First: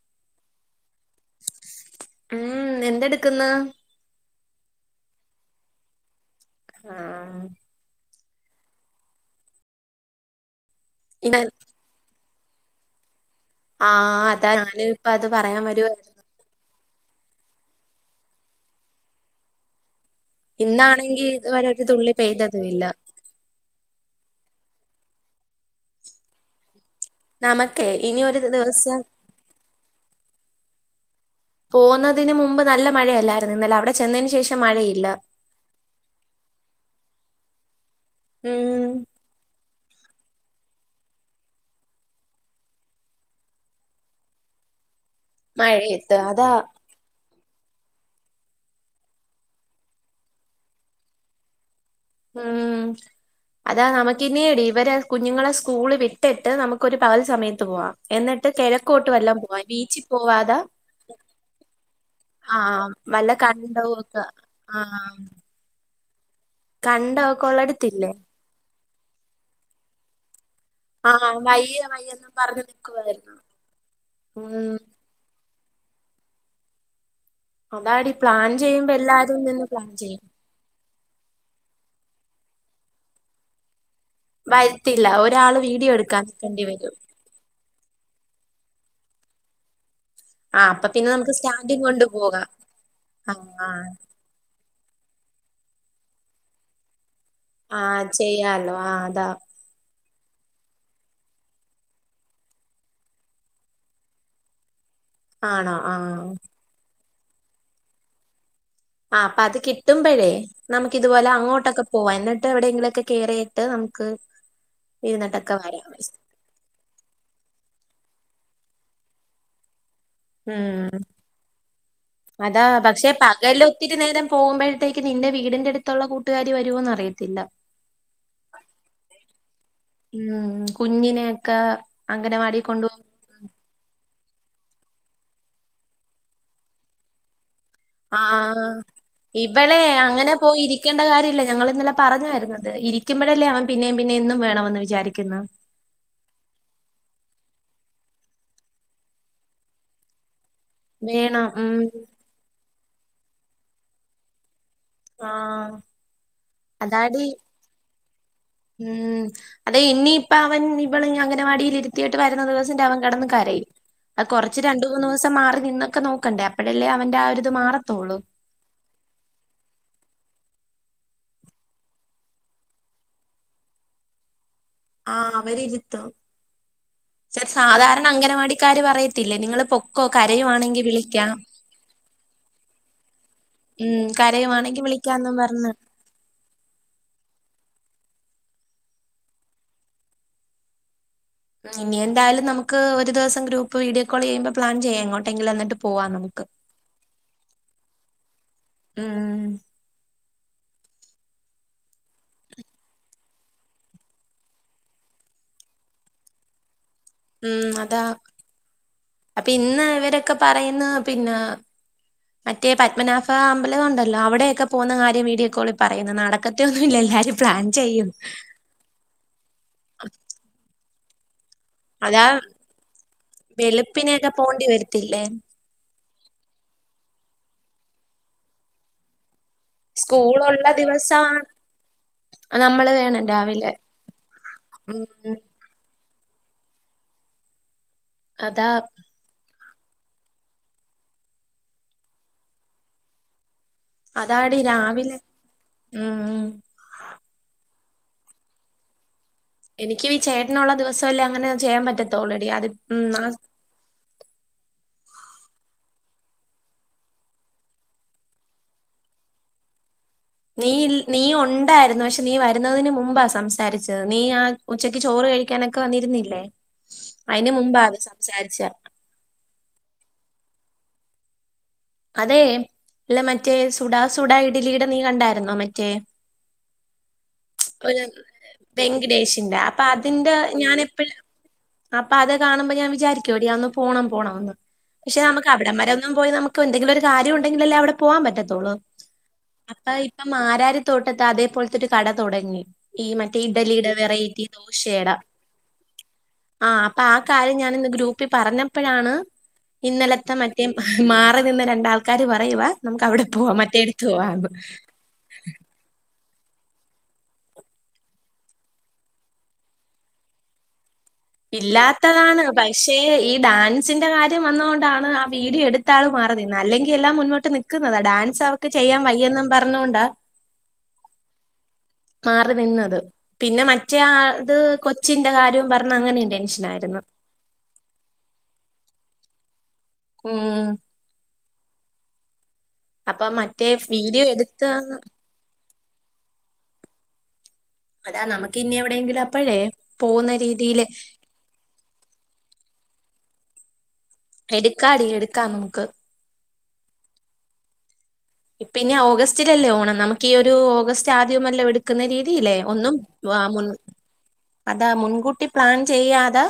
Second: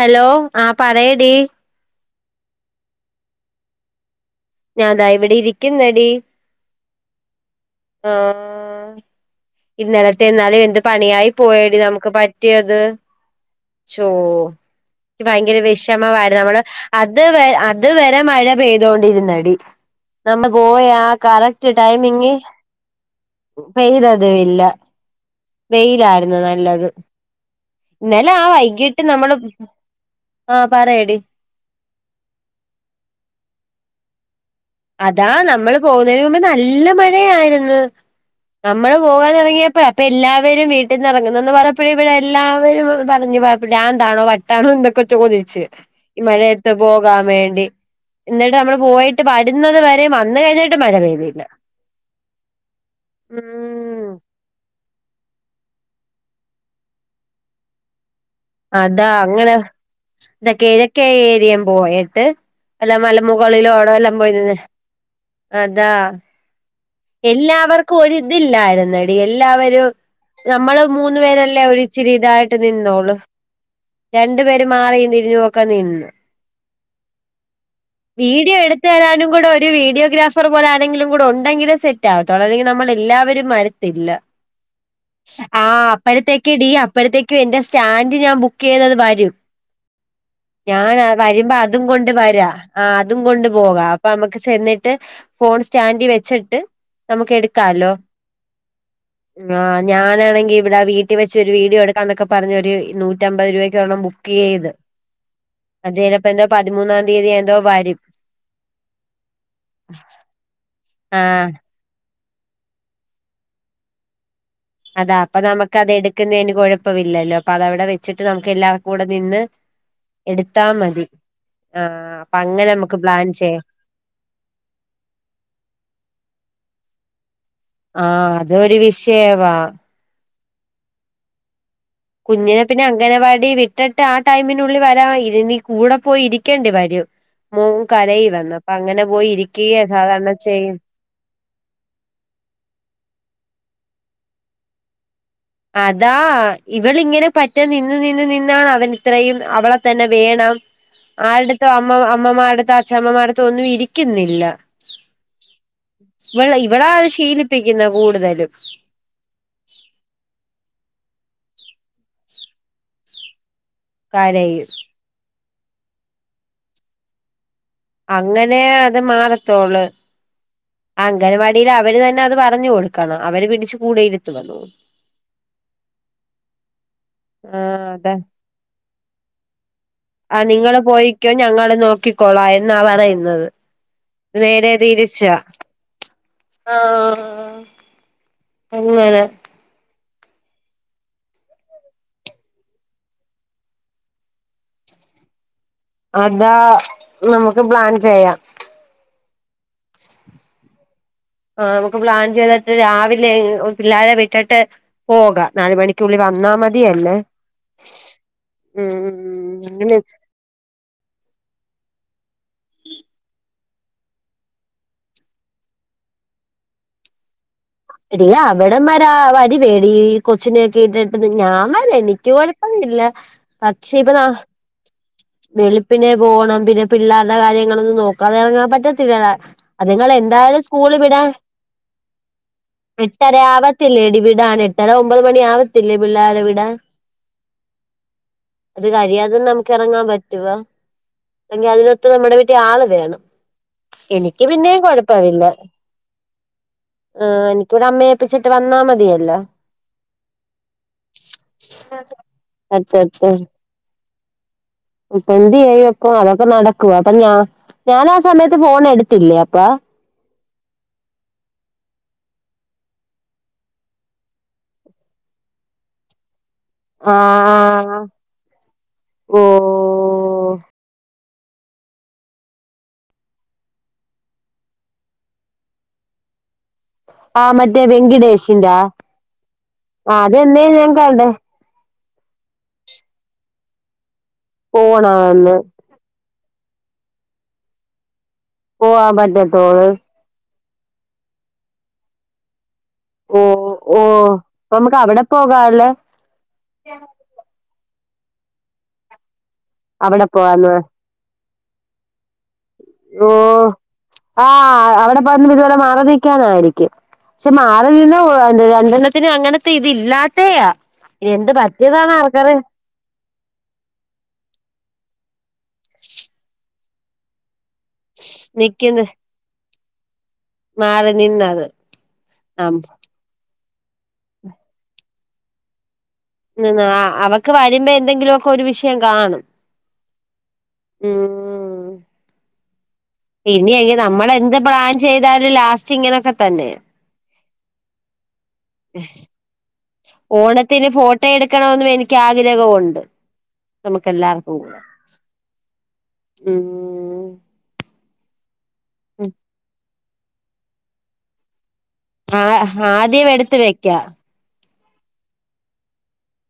Hello ആ പറയടി ഉം എന്തെടുക്കുന്നു ഞാൻ താ ഇവിടെ ഇരിക്കുന്നടി ആഹ് ആഹ് ഇന്നലത്തെ എന്നാലും എന്ത് പണിയായി ഇന്ന പോയടി നമുക്ക് പ പ റ്റിയത് ച്ചോ ആഹ് അതാ ഞാനും ഇപ്പ ഇക്ക് അത് ഭയങ്കര പറയാൻ വരുവായിരുന്നു വെഷമമാ ത് ഞങ്ങള് അത് വ അത് വരെ മഴ പെയ്തോണ്ടിരുന്നടി നമ്മെ പോയാ കറക്റ്റ് ടൈമിങ് പൊയില്ല പെയ്തതു ഇല്ല വെയിലായിരുന്നു നല്ലത് നമുക്കേ ഇനി ഇന്നലെ ഒരു ആ ദിവസം വൈകിട്ട് നമ്മള് ആ പറയടി പോകുന്നതിന് മുമ്പ് നല്ല മഴയല്ലായിരുന്നു ഇന്നലെ അവിടെ ചെന്നതിനന് ശേഷം മഴയില്ല അതാ നമ്മള് പോകുന്നതിന് മുമ്പ് നല്ല മഴയായിരുന്നു ഉം നമ്മള് പോകൻ ഇറങ്ങിയപ്പോഴ ഇപ്പൊ എല്ലാവരും വീട്ടിൽ നിന്ന ഇറങ്ങുന്നതന്ന് പറയപ്പോഴ ഇവിടെ എല്ലാവരും പറഞ്ഞുഞ എന്താണോ വട്ടാണോ എന്തൊക്കെ മഴയത്ത് ഈ അതാ മഴയത്ത് പോകാൻ വേണ്ടി എന്നിട്ട് നമ്മൾ പോയിട്ട് [unintelligible] വരെയും വന്ന് കഴിഞ്ഞിട്ട് മഴ പെയ്തിയില്ല ഉം അതാ ഉം നമക്കി [unintelligible] ഇവരെ കുഞ്ഞുങ്ങളെ സ്കൂള് വിട്ടിട്ട് നമുക്ക് ഒരു പകൽ സമയത്ത് പോവാം എന്നിട്ട് കിഴക്കോട്ട് അതാ വല്ലാം അങ്ങനെ പോവാ ബീച്ചിൽ ഇത പോവാതാ കിഴക്കേ ഏരിയം പോയിട്ട് ആഹ വല്ല നല്ല മലമുകളിലോ കണ്ട അവിടോ എല്ലാം ഒക്കെ പോയി നിന്ന് ആഹ അതാ എല്ലാവർക്കും ഒ ഉള്ളടുത്തില്ലേ ഇതില്ലായിരുന്നടി എല്ലാവരും നമ്മള് ആ മൂന്നു പേരല്ലേ വയ്യ ഒച്ചിരി വയ്യെന്നും ഇതായിട്ട് പറഞ്ഞ് നിന്നോളു നിക്കുവായിരുന്നു രണ്ടു പേര് ഉം മാറി തിരിഞ്ഞു നോക്കാൻ നിന്നു അതാടി പ്ലാൻ വീഡിയോ എടുത്ത ചെയ്യുമ്പോ തരാനും എല്ലാരും കൂടെ നിന്ന് ഒരു പ്ലാൻ ചെയ്യും വീഡിയോഗ്രാഫ് ഓഫർ പോലെ ആരെങ്കിലും കൂടെ ഉണ്ടെങ്കിലും സെറ്റ് ആവത്തുള്ള അല്ലെങ്കിൽ നമ്മൾ എല്ലാവരും മരത്തില്ല വരത്തില്ല ഒരാള് ആഹ് വീഡിയോ എടുക്കാൻ അപ്പഴത്തേക്കെ നിൽക്കേണ്ടി ടി വരും അപ്പഴത്തേക്ക് എന്റെ സ്റ്റാൻഡ് ഞാൻ ബുക്ക് ചെയ്തത് വരും ആ അപ്പൊ ഞാൻ പിന്നെ നമുക്ക് വരുമ്പോ സ്റ്റാൻഡും അതും കൊണ്ട് പോകാം വരാ ആ അതും കൊണ്ട് പോകാം അപ്പ നമുക്ക് ചെന്നിട്ട് ഫോൺ സ്റ്റാൻഡിൽ വെച്ചിട്ട് നമുക്ക് എടു ആഹ് ചെയ്യാലോ ആഹ് അതാ ആ ഞാനാണെങ്കി ഇവിടെ വീട്ടിൽ വെച്ച് ഒരു വീഡിയോ എടുക്കാന്നൊക്കെ പറഞ്ഞൊരു നൂറ്റി നറ്റമ്പത് രൂപക്കോണ്ണം ബുക്ക് ചെയ്ത് ആണോ ആ അത്പ്പോ എന്തോ പതിമൂന്നാം തീയതി ആ എന്തോ വരും ആ് അപ്പ അത് കിട്ടുമ്പഴേ നമുക്ക് ആ ഇതുപോലെ അങ്ങോട്ടൊക്കെ പോക എന്നിട്ട് എവിടെയെങ്കിലുമൊക്കെ കേയറിയിട്ട് നമുക്ക് അതാ അപ്പൊ ഇരുന്നിട്ടൊക്കെ നമുക്ക് വരാം അതാ അത്ടുക്കുന്നതിന് കുഴപ്പ ഇില്ലല്ലോ അപ്പൊ അത അവിടെ വെച്ചിട്ട് നമുക്ക് എല്ലാവർും കൂടെ നിന്ന് എടുത്താ ഉം മതി ആഹ അപ്പൊ അതാ അങ്ങനെ നമ്മുക്ക് പക്ഷെ പ്ലാൻ പകൽ ചെയ്യാം ഒത്തിരി നേരം പോകുമ്പോഴത്തേക്ക് നിന്റെ വീടിന്റെ അടുത്തുള്ള കൂട്ടുകാരി വരുമന്ന് അറിയത്തില്ല ആഹ അതൊരു വിഷയവാ ഉം കുഞ്ഞിനെയൊക്കെ കുഞ്ഞിനെ അംഗനവാടി പിന്നെ കൊണ്ടുപോയി അംഗനവാടി വി ഇട്ടട്ട് ആ ടൈമിനുള്ളിൽ വരാ ഇ നീ കൂടെ പോയി ഇരിക്കേണ്ടി വരും മോ കരയി വന്നു ആഹ് അപ്പൊ അങ്ങനെ പോയി ഇവളെ ഇരിക്കുകയ സാധാരണ അങ്ങനെ പോയി ചെയ്യ ഇരിക്കേണ്ട കാര്യമല്ല ഞങ്ങൾ ഇന്നലെ പറഞ്ഞായിരുന്നത് ഇരിക്കുമ്പോഴല്ലേ അവൻ പിന്നേും പിന്നെ എന്നന്നും വേണമെന്ന് വിചാരിക്കുന്നു അതാ ഇവള ഇങ്ങനെ പറ്റാൻ നിന്ന് നിന്ന നിന്നാണ് അവൻ ഇത്രയും അവളെ തന്നെ വേണം വേണം ആടെത്തോ ഉം അമ്മ അമ്മമാടെടുത്തോ അച്ഛമ്മമാടത്തോ ഒന്നും ഇരിക്കുന്നില്ല ആഹ് ഇവൾ ഇവളത് ത് അതാടി ശീലിപ്പിക്കുന്ന കൂടുതലും ഉം അതെ ഇനിയിപ്പ അവൻ ഇവള അംഗനവാടിയിൽ ഇരുത്തിോട്ട് വരുന്ന ദിവസന്റെ അവൻ കിടന്ന് കരയും അഹ് കുറച്ച് കരയും രണ്ട് മൂന്ന് സം മാറി നിന്നൊക്കെ നോക്കണ്ടേ അപ്പഴല്ലേ അവൻന്റെ ആ ഒരു ഇത് മാറ അങ്ങനെ അത് മാറത്തോളു അംഗൻവാടിയിൽ അവര് തന്നെ അത് പറഞ്ഞു കൊടുക്കണം അവര് പിടിച്ച് കൂടെ രു ത്തുടുമല്ലേ ആഹ് അവരിരുത്തും [inaudible] ച സാധാരണ അതെ അംഗനവാടിക്കാര് പറയത്തില്ലേ നിങ്ങള് പൊക്കോ കരയുവാണെങ്കി വിളിക്കാം നോക്കിക്കോളാ എന്നാ പറയുന്നത് ഉം ഇത് നേരെ കരയുവാണെങ്കിൽ വിളിക്കാന്നും തിരിച്ചാ പറഞ്ഞ് ആഹ് [unintelligible] ഇനി എന്തായാലും നമുക്ക് ഒരു ദിവം ഗ്രൂപ്പ് വീഡിയോ കോൾ ചെയ്യുമ്പോ പ്ലൻ ചെയാംങ്ങോട്ടെങ്കില് എന്നിട്ട് പോവാം നമുക്ക് അതാ നമുക്ക് പ്ലാൻ ചെയ്യ ഉം ആഹ് നമുക്ക് പ്ലാൻ ചെയ്തിട്ട് രാവിലെ പിള്ളാരെ വിട്ടിട്ട് പോക നാല് മണിക്കുള്ളിൽ വന്നാ മതിയല്ലേ ഉം അതാ ഉം ഉം അപ്പൊ ഉം ഇന്ന് അങ്ങനെ ഇവരൊക്കെ പറയുന്ന് പിന്നെ മറ്റേ പത്മനാഭ അമ്പലം ഉണ്ടല്ലോ അവിടെയൊക്കെ പോകുന്ന കാര്യം വീഡിയോകോളിൽ പറയുന്ന് നടക്കത്തെൊന്നുല്ല എല്ലാരും പ്ലാൻ ചെയ്യും ഇവിടന്നാരാ വരി വേടി കൊച്ചിനെക്കെ ഇട്ടിട്ട് ഞാൻ വ രാ അതാ എനിക്ക് കുഴപ്പമില്ല പക്ഷെ ഇപ്പൊ ന ത്തില്ലെ വെളുപ്പിനെ പോകണം പിന്നെ പിള്ളേരുടെ കാര്യങ്ങളൊന്നും നോക്കാതെ ഇറങ്ങാൻ പറ്റത്തില്ലടാ അത്ങ്ങളെ എന്തായാലും സ്കൂളുള്ള സ്കൂള് വിടാൻ ദിവസമാണ് നമ്മള് വേണം എട്ടര രാവിലെ ആവത്തില്ലേ എടി വിടാൻ എട്ടര ഒമ്പത് ഉം മണി ആവ ത്തില്ലേ പിള്ളേരെ വിടാൻ അതാ അത് കഴിയാതെ നമുക്ക് ഇറങ്ങാൻ പറ്റ് റ്റുവാ അല്ലങ്കിൽ അതിനൊത്ത് നമ്മുടെ വീട്ടി ആള് വേണം എനിക്ക് പിന്നേം കൊഴപ്പവില്ല ഉം ഉം ആഹ് എനിക്കിവിടെ അമ്മയേപ്പിച്ചിട്ട് വന്നാ മതിയല്ലോ എനിക്കും ഈ ചേട്ടനും ഉള്ള ദിവസംമല്ലേ അങ്ങനെ ചെയ്യാൻ പറ്റത്തോള്ളൊടി അത് ഉം ആഹ് പ്പെന്ത്യയ്യും ക്കേ അതൊക്കാ നടക്കോ അപ്പ ഞാ ഞാൻ ആ സമയത്ത് ഫോൺ എടുത്തില്ലേ അപ്പ നീ ഇൽ നീ ഉണ്ടായിരുന്നു പക്ഷെ നീ വരുന്നതിന് മുമ്പാ സംസാരിച്ചത് നീ ആ ഉച്ചക്ക് ചോറ് കഴിക്കാനൊക്കെ വന്നിരുന്നില്ലേ അയിന് മുമ്പാത് ആഹ് സംസാരിച്ചെ ഓ അതെ ഇല്ല മറ്റേ സുഡാ സുഡ ഇഡലീടെ നീ കണ്ടായിരുന്നോ മറ്റേ ആഹ് മറ്റേ ഒരു വെങ്കിടേഷിന്റെ ആ വെങ്കടേഷിന്റെ അപ്പൊ അതിന്റെ അതെന്നേ ഞാൻ എപ്പോഴും കാണ്ടേ അപ്പൊ അത് കാണുമ്പോ ഞാൻ വിചാരിക്കുംടി ഒന്ന് പോണം പോണം എന്ന് പക്ഷെ നമുക്ക് പോണന്ന് അവിടം വരെ ഒന്നും പോയി നമു ക്കും എന്തെങ്കിലും ഒരു കാര്യം ഉണ്ടെങ്കിലല്ലേ അവിടെ പോവാൻ പറ്റത്തുള്ളൂ പോവാൻ പറ്റത്തോള് അപ്പയി ഇപ്പ മാരാരി തോട്ടത്ത് അതേപോലത്തെ ഒരു കട തുടങ്ങി ഈ മറ്റേ ഓ ഇഡലിയുടെ ഓ വെറൈറ്റി നമുക്ക് ദോശയ്ടെ അവിടെ പോകാല്ലേ ആഹ് അപ്പൊ ആ കാര്യം ഞാൻ ഇന്ന് ഗ്രൂപ്പിൽ പറഞ്ഞപ്പോഴാണ് അവിടെ ഇന്നലത്തെ മറ്റേ പോവാന്ന് മാ റി നിന്ന രണ്ടാൾക്കാര് പറയുവാ നമുക്ക് അവിടെ പോവാ മറ്റേ എടുത്ത് പോവാന്ന് പറ്ഞ്ഞ് ഇതുപോലെ മാറി നിൽക്കാനായിരിക്കും പക്ഷെ മാറി നിന്ന ഓ രണ്ടണ്ണത്തിന് അങ്ങനത്തെ ഇതില്ലാത്തെയാ ഇത് എന്ത് പറ്റിയതാണ് ആർക്കറിയ ക്ഷേ ഈ ഡാൻസിന്റെ കാര്യം വന്നതുകൊണ്ടാണ് ആ വീഡിയോ എടുത്താള് മാറി നിന്നെ അല്ലെങ്കി എല്ലാം മുന്നോട്ട് നി ക്കുന്നതാ ഡാൻസ് അവക്ക് ചെയ്യാൻ നിക്കുന്ന വയ്യന്നും പറഞ്ഞോണ്ടാ മാറി നിന്നത് മാറി നിന്നത് പിന്നെ മറ്റേആത് കൊച്ചിന്റെ കാര്യവും പറഞ് അങ്ങനെയണ്ട് ആഹ് അവക്ക് വരുമ്പോ എന്തെങ്കിലുവൊക്കെ ഒരു വിഷയം കാണും ആഹ് ഉം അപ്പൊ മറ്റേ ഇനി എങ്ങനെ വീഡിയോ നമ്മൾ എന്ത് എടുത്ത് പ്ലാൻ ചെയ്താലും ലാസ്റ്റ് ഇങ്ങനെയൊക്കെ തന്നെ അതാ നമുക്ക് ഇനി എവിടെയെങ്കിലും അപ്പോഴേ പോകുന്ന രീതിയില് ട്ടിയെടുക്കണോന്നും എനിക്ക് ആഗ്രഹവുണ്ട് നമുക്ക് എല്ലാർക്കും കൂടാ എടുക്കാടി എടുക്കാം നമുക്ക് ഉം ഇപ്പിന് ഓഗസ്റ്റിലല്ലേ ഓണം നമുക്ക് ഈ ഒരു ഓഗസ്റ്റ് ആദ്യംന്നല്ല വെടി ക്കുന്ന ആ രീതിയില്ലേ ഒന്നും ആദ്യം വാ എടുത്ത് വെക്കാം അതാ മുൻകൂട്ടി പ്ലാൻ ചെയ്യാതെ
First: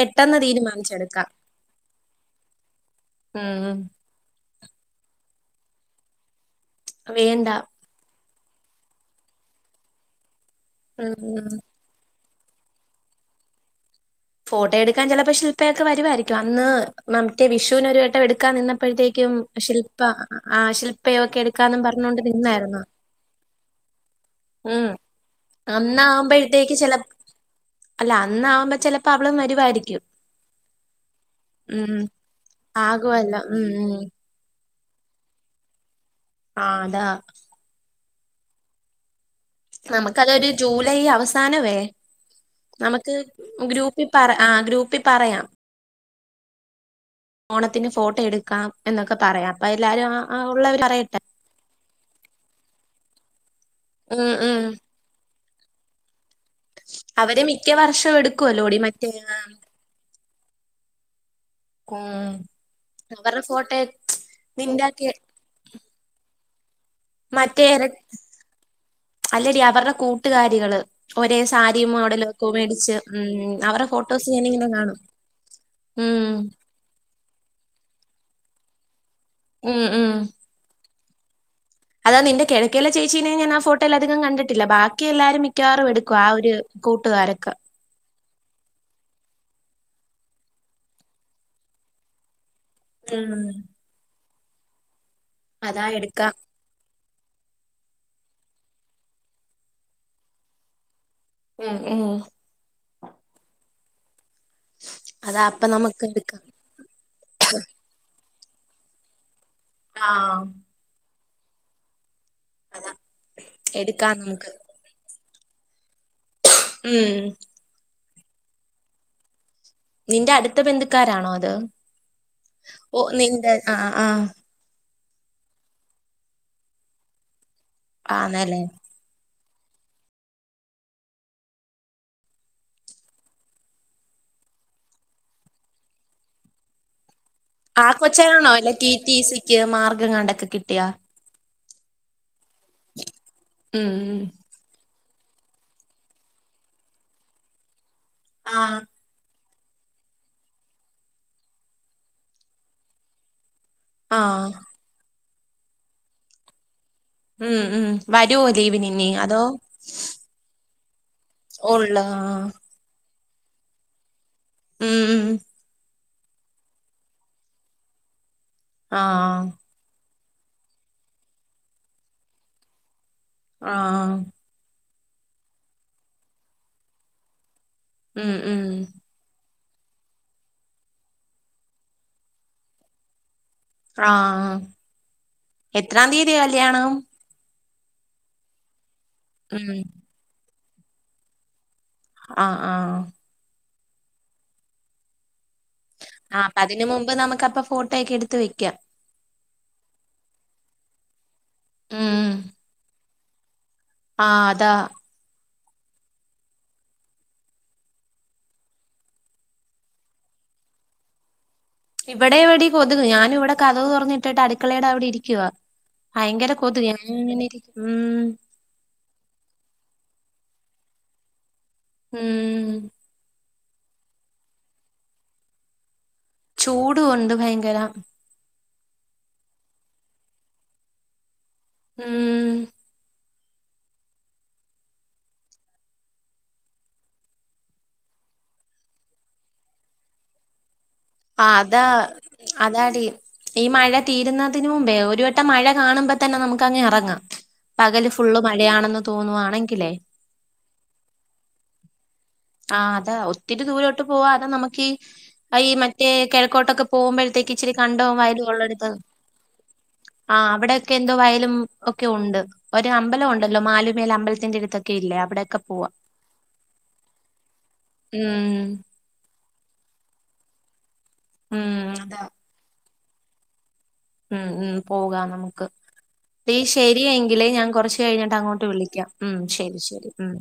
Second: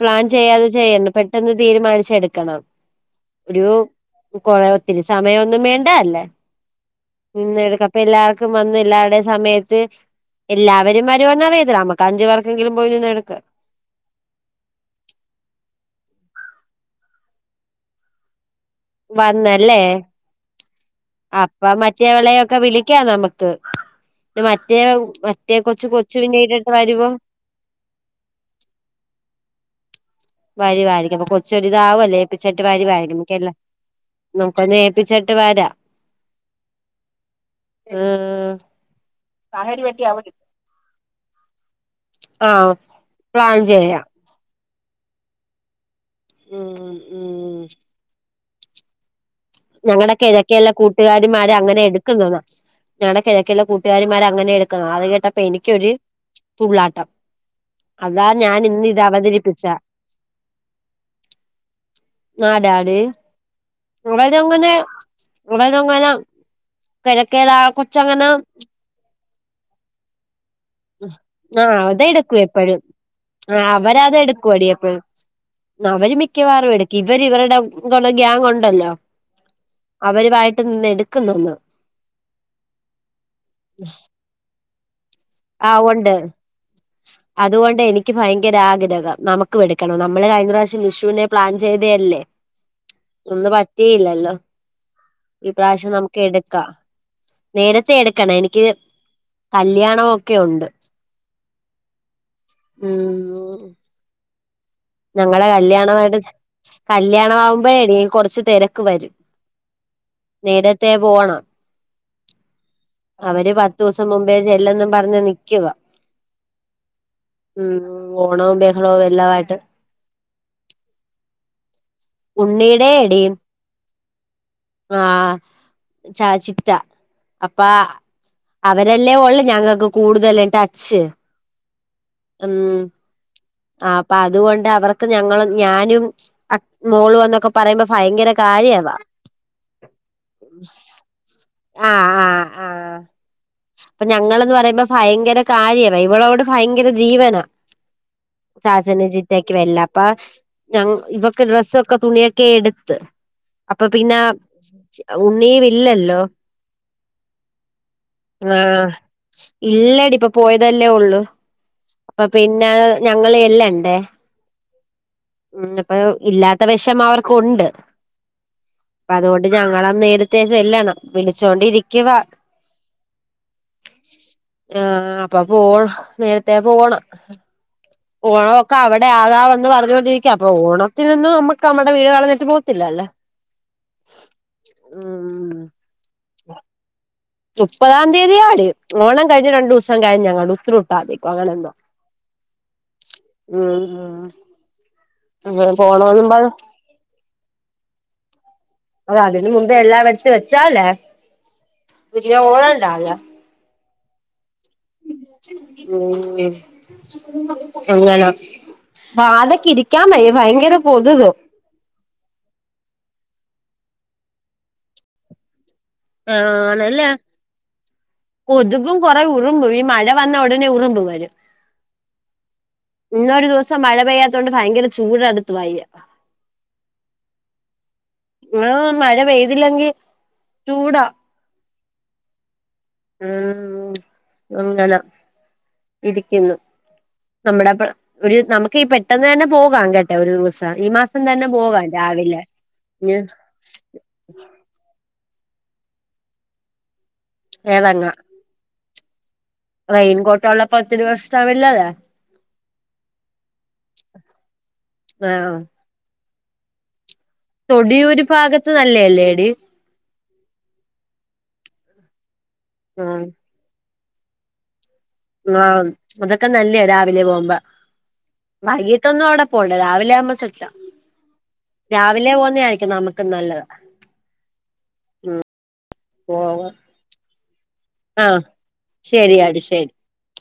പ്ലാൻ ചെയ്യാതെ ചെയ്യണം തീരുമാനിച്ചെടുക്കാം പെട്ടെന്ന് തീരുമാനിച്ചെടുക്കണം ഒരു ഉം കൊറ ഒത്തിരി സമയംഒന്നും വേണ്ടല്ലാ വേണ്ട നിന്ന് എടുക്ക ഇപ്പ എല്ലാവർക്കും വന്ന് എല്ലാവരുടെ സമയത്ത് എല്ലാവരും വരോന്ന് ഉം അറിയത്തില്ല നമ അഞ്ചവർക്കെങ്കിലും പോയി നിന്ന് എടുക്. ഫോട്ടോ എടുക്കാൻ ചെലപ്പോ ശില്പയൊക്കെ വരുവായിരികു അന്ന് മ്മമംറ്റേ വിഷൂന് ഒരു വട്ടെ എടുക്കാ നിന്ന. അപ്പോഴത്തേക്കും വന്നല്ലേ ശില്പ ആഹ് ശില്പയ ഒക്കെ അപ്പൊ എടുക്കാന്ന് പറഞ്ഞോണ്ട് മറ്റേവളെയൊക്കെ നിന്നായിര്ന്ന്. വിളിക്കാം നമുക്ക് മറ്റേ മറ്റേ കൊച്ച് കൊചുവിനെയിട്ടട്ട് അന്നാവുമ്പോഴത്തേക്ക് ചിലപ്പോ വരുവോ. അല്ല അന്നാവുമ്പോ ചെലപ്പോ അവളും വരുവായിരിക്കും. വരു വായിരിക്കും അപ്പൊ കൊച്ച് ഒരു ഉം ഇതാവല്ലേ ഏപ്പിചിട്ട് വരി വായിരിക്കും ആകുവല്ലോ കേരള. ഉം ഉം നമുക്കൊന്ന ഏപ്പിച്ചിട്ട് വരാ. ആഹ് അതാ. ഏഹ് നമുക്കതൊരു ജൂലൈ അവസാനവേ ആഹ് നമക്ക് പ്ലാൻ ചെയ്യാം ഗ്രൂപ്പ്‌. പറ ആഹ് ഗ്രൂപ്പി പറയാം. ഉം ഉം. ഓണത്തിന് ഫോട്ടോ എടുക്കാം എന്നൊക്കെ പറയാം. അപ്പൊ എല്ലാരും ഞങ്ങടെ ആ ആ കെഴക്കേലെ ഉള്ളവര് പറയട്ടെ കൂട്ടുകാരിമാർ അങ്ങനെ എടു ക്ക്തോന്ന ഞങ്ങളുടെ കെയെക്കേലെ കൂട്ടുകാരിമാര് ഉം അങ്ങനെ ഉം എടുക്കുന്ന അത് കേട്ടപ്പോ എനിക്കൊര്. തുള്ളാട്ടം അവര് മിക്ക വർഷവും അതാ ഞൻ എടുക്കുവല്ലോടി ഇന്ന് ഇത് മറ്റേ ആ അവതരിപ്പിച്ച. ആടാടി ഉം അവരെ ഫോട്ടോ [unintelligible] [unintelligible] മറ്റേര് കൊച്ചങ്ങനെ അല്ലടി അവരുടെ കൂട്ടുകാരികള്. ഒരേ ആഹ് സാരിയും അതെടുക്കും മോഡടെലക്ക എപ്പഴും മേടിച്ച് ഉം ആഹ് അവരെ ഫോട്ടോസ് ഞാന് അവരതെടുക്കുവടി ഇങ്ങനെ കാണും. എപ്പഴും അവര് ഉം മിക്കവാറും എടുക്കി ഇവര് ഇവരുടെ ക്ള ഗ്യാങ് ഉണ്ടല്ലോ. ഉം ഉം. അവരുവായിട്ട് നിന്ന് എടുക്ക്ന്നുന്ന്. അതാ നിന്റെ കിഴക്കേെലെ ചേച്ചീനെ ഞാൻ ആഹ് ഫോട്ടോയിലധികം കണ്ടിട്ടില്ല ബാക്കി എല്ലാരും. ആ ക്യറ് എടുക്കു ഉണ്ട് ആഹ് ഒരു കൂട്ടുകാരൊക്കെ. അതുകൊണ്ട് എനിക്ക് ഭയങ്കരാ ആഗ്രഹം നമുക്ക് യെടുക്കണം നമ്മൾ കഴിഞ്ഞ പ്രാവിശ്യം വിഷൂനെ പ്ലാൻചെയ്തേഎല്ലേ ചെയ്തേയല്ലേ. ഉം. ഒന്ന് പറ്റയില്ലല്ലോ ഈ അതാ പ്രാശ്യം നമുക്ക് എടുക്കാം എടുക്കാ. നേരത്തെ എടുക്കണ എനിക്ക് കല്യാണൊക്കെ ഉണ്ട്. ഉം ഉം. ഉം. അതാ ഞങ്ങളെ അപ്പൊ നമുക്ക് കല്യാണമായിട്ട്. എടുക്കാം കല്ല്യാണ വാവുമ്പോഴെ ടി കൊറച്ച് തെരക്ക് വരും ആ നേട. ത്തെ പോണം അതാ അവര് പത്തൂസം എടുക്കാം മുമ്പേ നമുക്ക് ചെല്ലെന്നും പറഞ്ഞ് നി ക്കവാ. ഉം. ഉം ഓണവും ബഹളവും എല്ലാ ആയിട്ട്. നിന്റെ അടുത്ത ബന്ധുക്കാരാണോ അത് ഉണ്ണീടെ ഓ നിന്റെ ആഹ് ആഹ്. ആഹ് ചാ ചിത്ത അപ്പാ ആണല്ലേ അവര്. തല്ലേ ഓലെ ഞങ്ങൾക്ക് കൂടുതല് ട്ടച്ച്. ഉം. ആഹ് അപ്പൊ അതുകൊണ്ട് അവർക്ക് ഞങ്ങളും ഞാനും അ മോളും ന്നൊക്കെ. ആ കൊച്ചാണോ അല്ലെ റ്റി റ്റീ സിക്ക് മാർക്ക് എങ്ങാണ്ടൊക്കെ കിട്ടിയൊ. ആഹ് ആഹ് ആഹ് ഉം അപ്പൊ ഉം. ഞങ്ങള്ന്ന് പറയുമ്പോ. ഭയങ്കര കാര്യവാ ഇവളോട് ഭയങ്കര ജീവനാ ആ ചാച്ചന് ചി റ്റക്ക് എല്ലാപ്പാ ഞ ഇവൊക്ക് ഡ്രസ്സൊക്കെ തുണിയൊക്കെ എടുത്ത്. അപ്പൊ പിന്നെ ആ ഉണ്ണിയും ഇല്ലല്ലോ. ഉം ഉം വരുവോ ലീവിന് ആഹ് ഇനി അതോ ഇല്ലടി ഇപ്പൊ പോയതല്ലേ ഉള്ളൂ. ഉള്ള ആ അപ്പൊ പിന്നെ ഞങ്ങള് എല്ലാണ്ടേ. ഉം ഉം ഉം ഇന്നിപ്പൊ ഇല്ലാത്ത വേഷമം അവർക്ക്ണ്ട് ആ അപ്പതോണ്ട് ഞങ്ങളാ നേരി ത്തെ ചെല്ലണം വിളിച്ചോണ്ടിരിക്കുവാ ആഹ്‌ ആഹ്‌ അപ്പൊ പോണം നേരത്തെ പോണം ഉം ഓണം ഉം ഒക്കെ അവ ടെ ആവാന്ന് പറഞ്ഞുകൊണ്ടിരിക്ക അപ്പൊ ഓണത്തിൽന്നും നമ്മുക്ക് നമ്മടെ വീട് കളഞ്ഞിട്ട് പോകത്തില്ലല്ലോ ആഹ്‌ ഉം എത്രാം തീയതിയ കല്യാണം മുപ്പതാം തീയതിയാടി ഓണം കഴിഞ് രണ്ടു ഉം ദിവസം കഴിഞെങ്ങാണ്ട് ഉത്രട്ടാതി അങ്ങനെന്തോ ആഹ്‌ ആഹ്‌ ഉം ഉം അങ്ങനെ പോണോന്ന് ആഹ്‌ അപ്പൊ അതിന് മുമ്പ് നമുക്കപ്പൊ ഫോട്ടോയൊക്കെ എടുത്ത് വെക്കാം അ അതിന് മുമ്പേ എല്ലാ എടുത്ത് വെച്ചാല്ലേ ഉം പിരി ഓണംണ്ടാവില്ല ആഹ്‌ അതാ ഊം അങ്ങനെ ഇരിക്കാ വയ്യ ഭയങ്കര കൊതുക് ഇവിടെ എവിടെ കൊതുക് ഞാനിവിടെ കഥവ് തുറന്നിട്ടിട്ട് അടുക്കളയുടെ അവിടെ ഇരിക്കുവ ഭയങ്കര കൊതുക് ആണല്ലേ ഞാനിങ്ങനെരി ഉം കൊതുകും കൊറെ ഉറുമ്പും ഈ മഴ വന്ന ഉടനെ ഉറുമ്പ് വരും ഉം ഇന്നൊരു ദിവസം മഴ പെയ്യാത്തൊണ്ട് ഭയങ്കര ചൂടെടുത്ത് വയ്യ ചൂട് ഉണ്ട് ഭയങ്കര ഇവിടെ മഴ പെയ്തില്ലെങ്കിൽ ചൂട ഉം ഊം ഇങ്ങനാ ഇരിക്കുന്നു നമ്മുടെ ഒരു നമുക്ക് ഈ പെട്ടെന്ന് തന്നെ പോകാം കെട്ടോ ഒരു ദിവസം ഈ മാസം ഇന്നന്നെ ആഹ് അതാ പോകാം രാവിലെ അതാടി ഇഞ് ഈ മഴ തീരുന്നതിന് മുമ്പേ ഒരു വട്ടം മഴ കാണുമ്പോ തന്നെ നമുക്ക് അങ്ങ് ഇറങ്ങാം പകല് എറങ്ങാം ഫുള്ള് മഴയാണെന്ന് തോന്നുവാണെ റെയിൻകോട്ട് ഉള്ളപ്പൊ ഒത്തിരി പ്രശ്നവില്ലല്ലൊ ആഹ്‌ അതാ ഒത്തിരി ദൂരോട്ട് പോവാതെ നമുക്ക് ഈ ആഹ് ഈ മറ്റേ കെഴക്കോട്ടൊക്കെ പോവുമ്പഴത്തേക്ക് തൊടിയൂര് ഭാഗത്ത് നല്ലേല്ലേ എടി ആഹ് അവിടെൊക്കെ എന്തോ വയലും ഒക്കെ ഉണ്ട് ഒരു അമ്പലം ആഹ് ഉ ണ്ടല്ലോ മാലുമേല അമ്പലത്തിന്റെടുത്തൊക്കെ ഇല്ലെ ആഹ്‌ അതൊക്കെ നല്ല രാവിലെ പോകുമ്പോ ഉം വൈകിട്ട് പെട്ടന്ന അവിടെ പോവണ്ടേ കിട്ടൊന്നും അവിടെ പോണ്ട രാവിലെ ആവുമ്പോ സെറ്റ ഉം അതാ രാവിലെ പോകുന്ന ആയിരിക്കും നമുക്ക് ക്ക് നല്ലത് ഉം ഉം പോകാം നമുക്ക് ടീ പോവാ ശരിയെങ്കില് ഞാൻ കുറച്ച് ച്ച് കഴിഞ്ഞിട്ട് ആഹ് അങ്ങോട്ട് വിളിക്കാം ഉം ശരി ശരി ഉം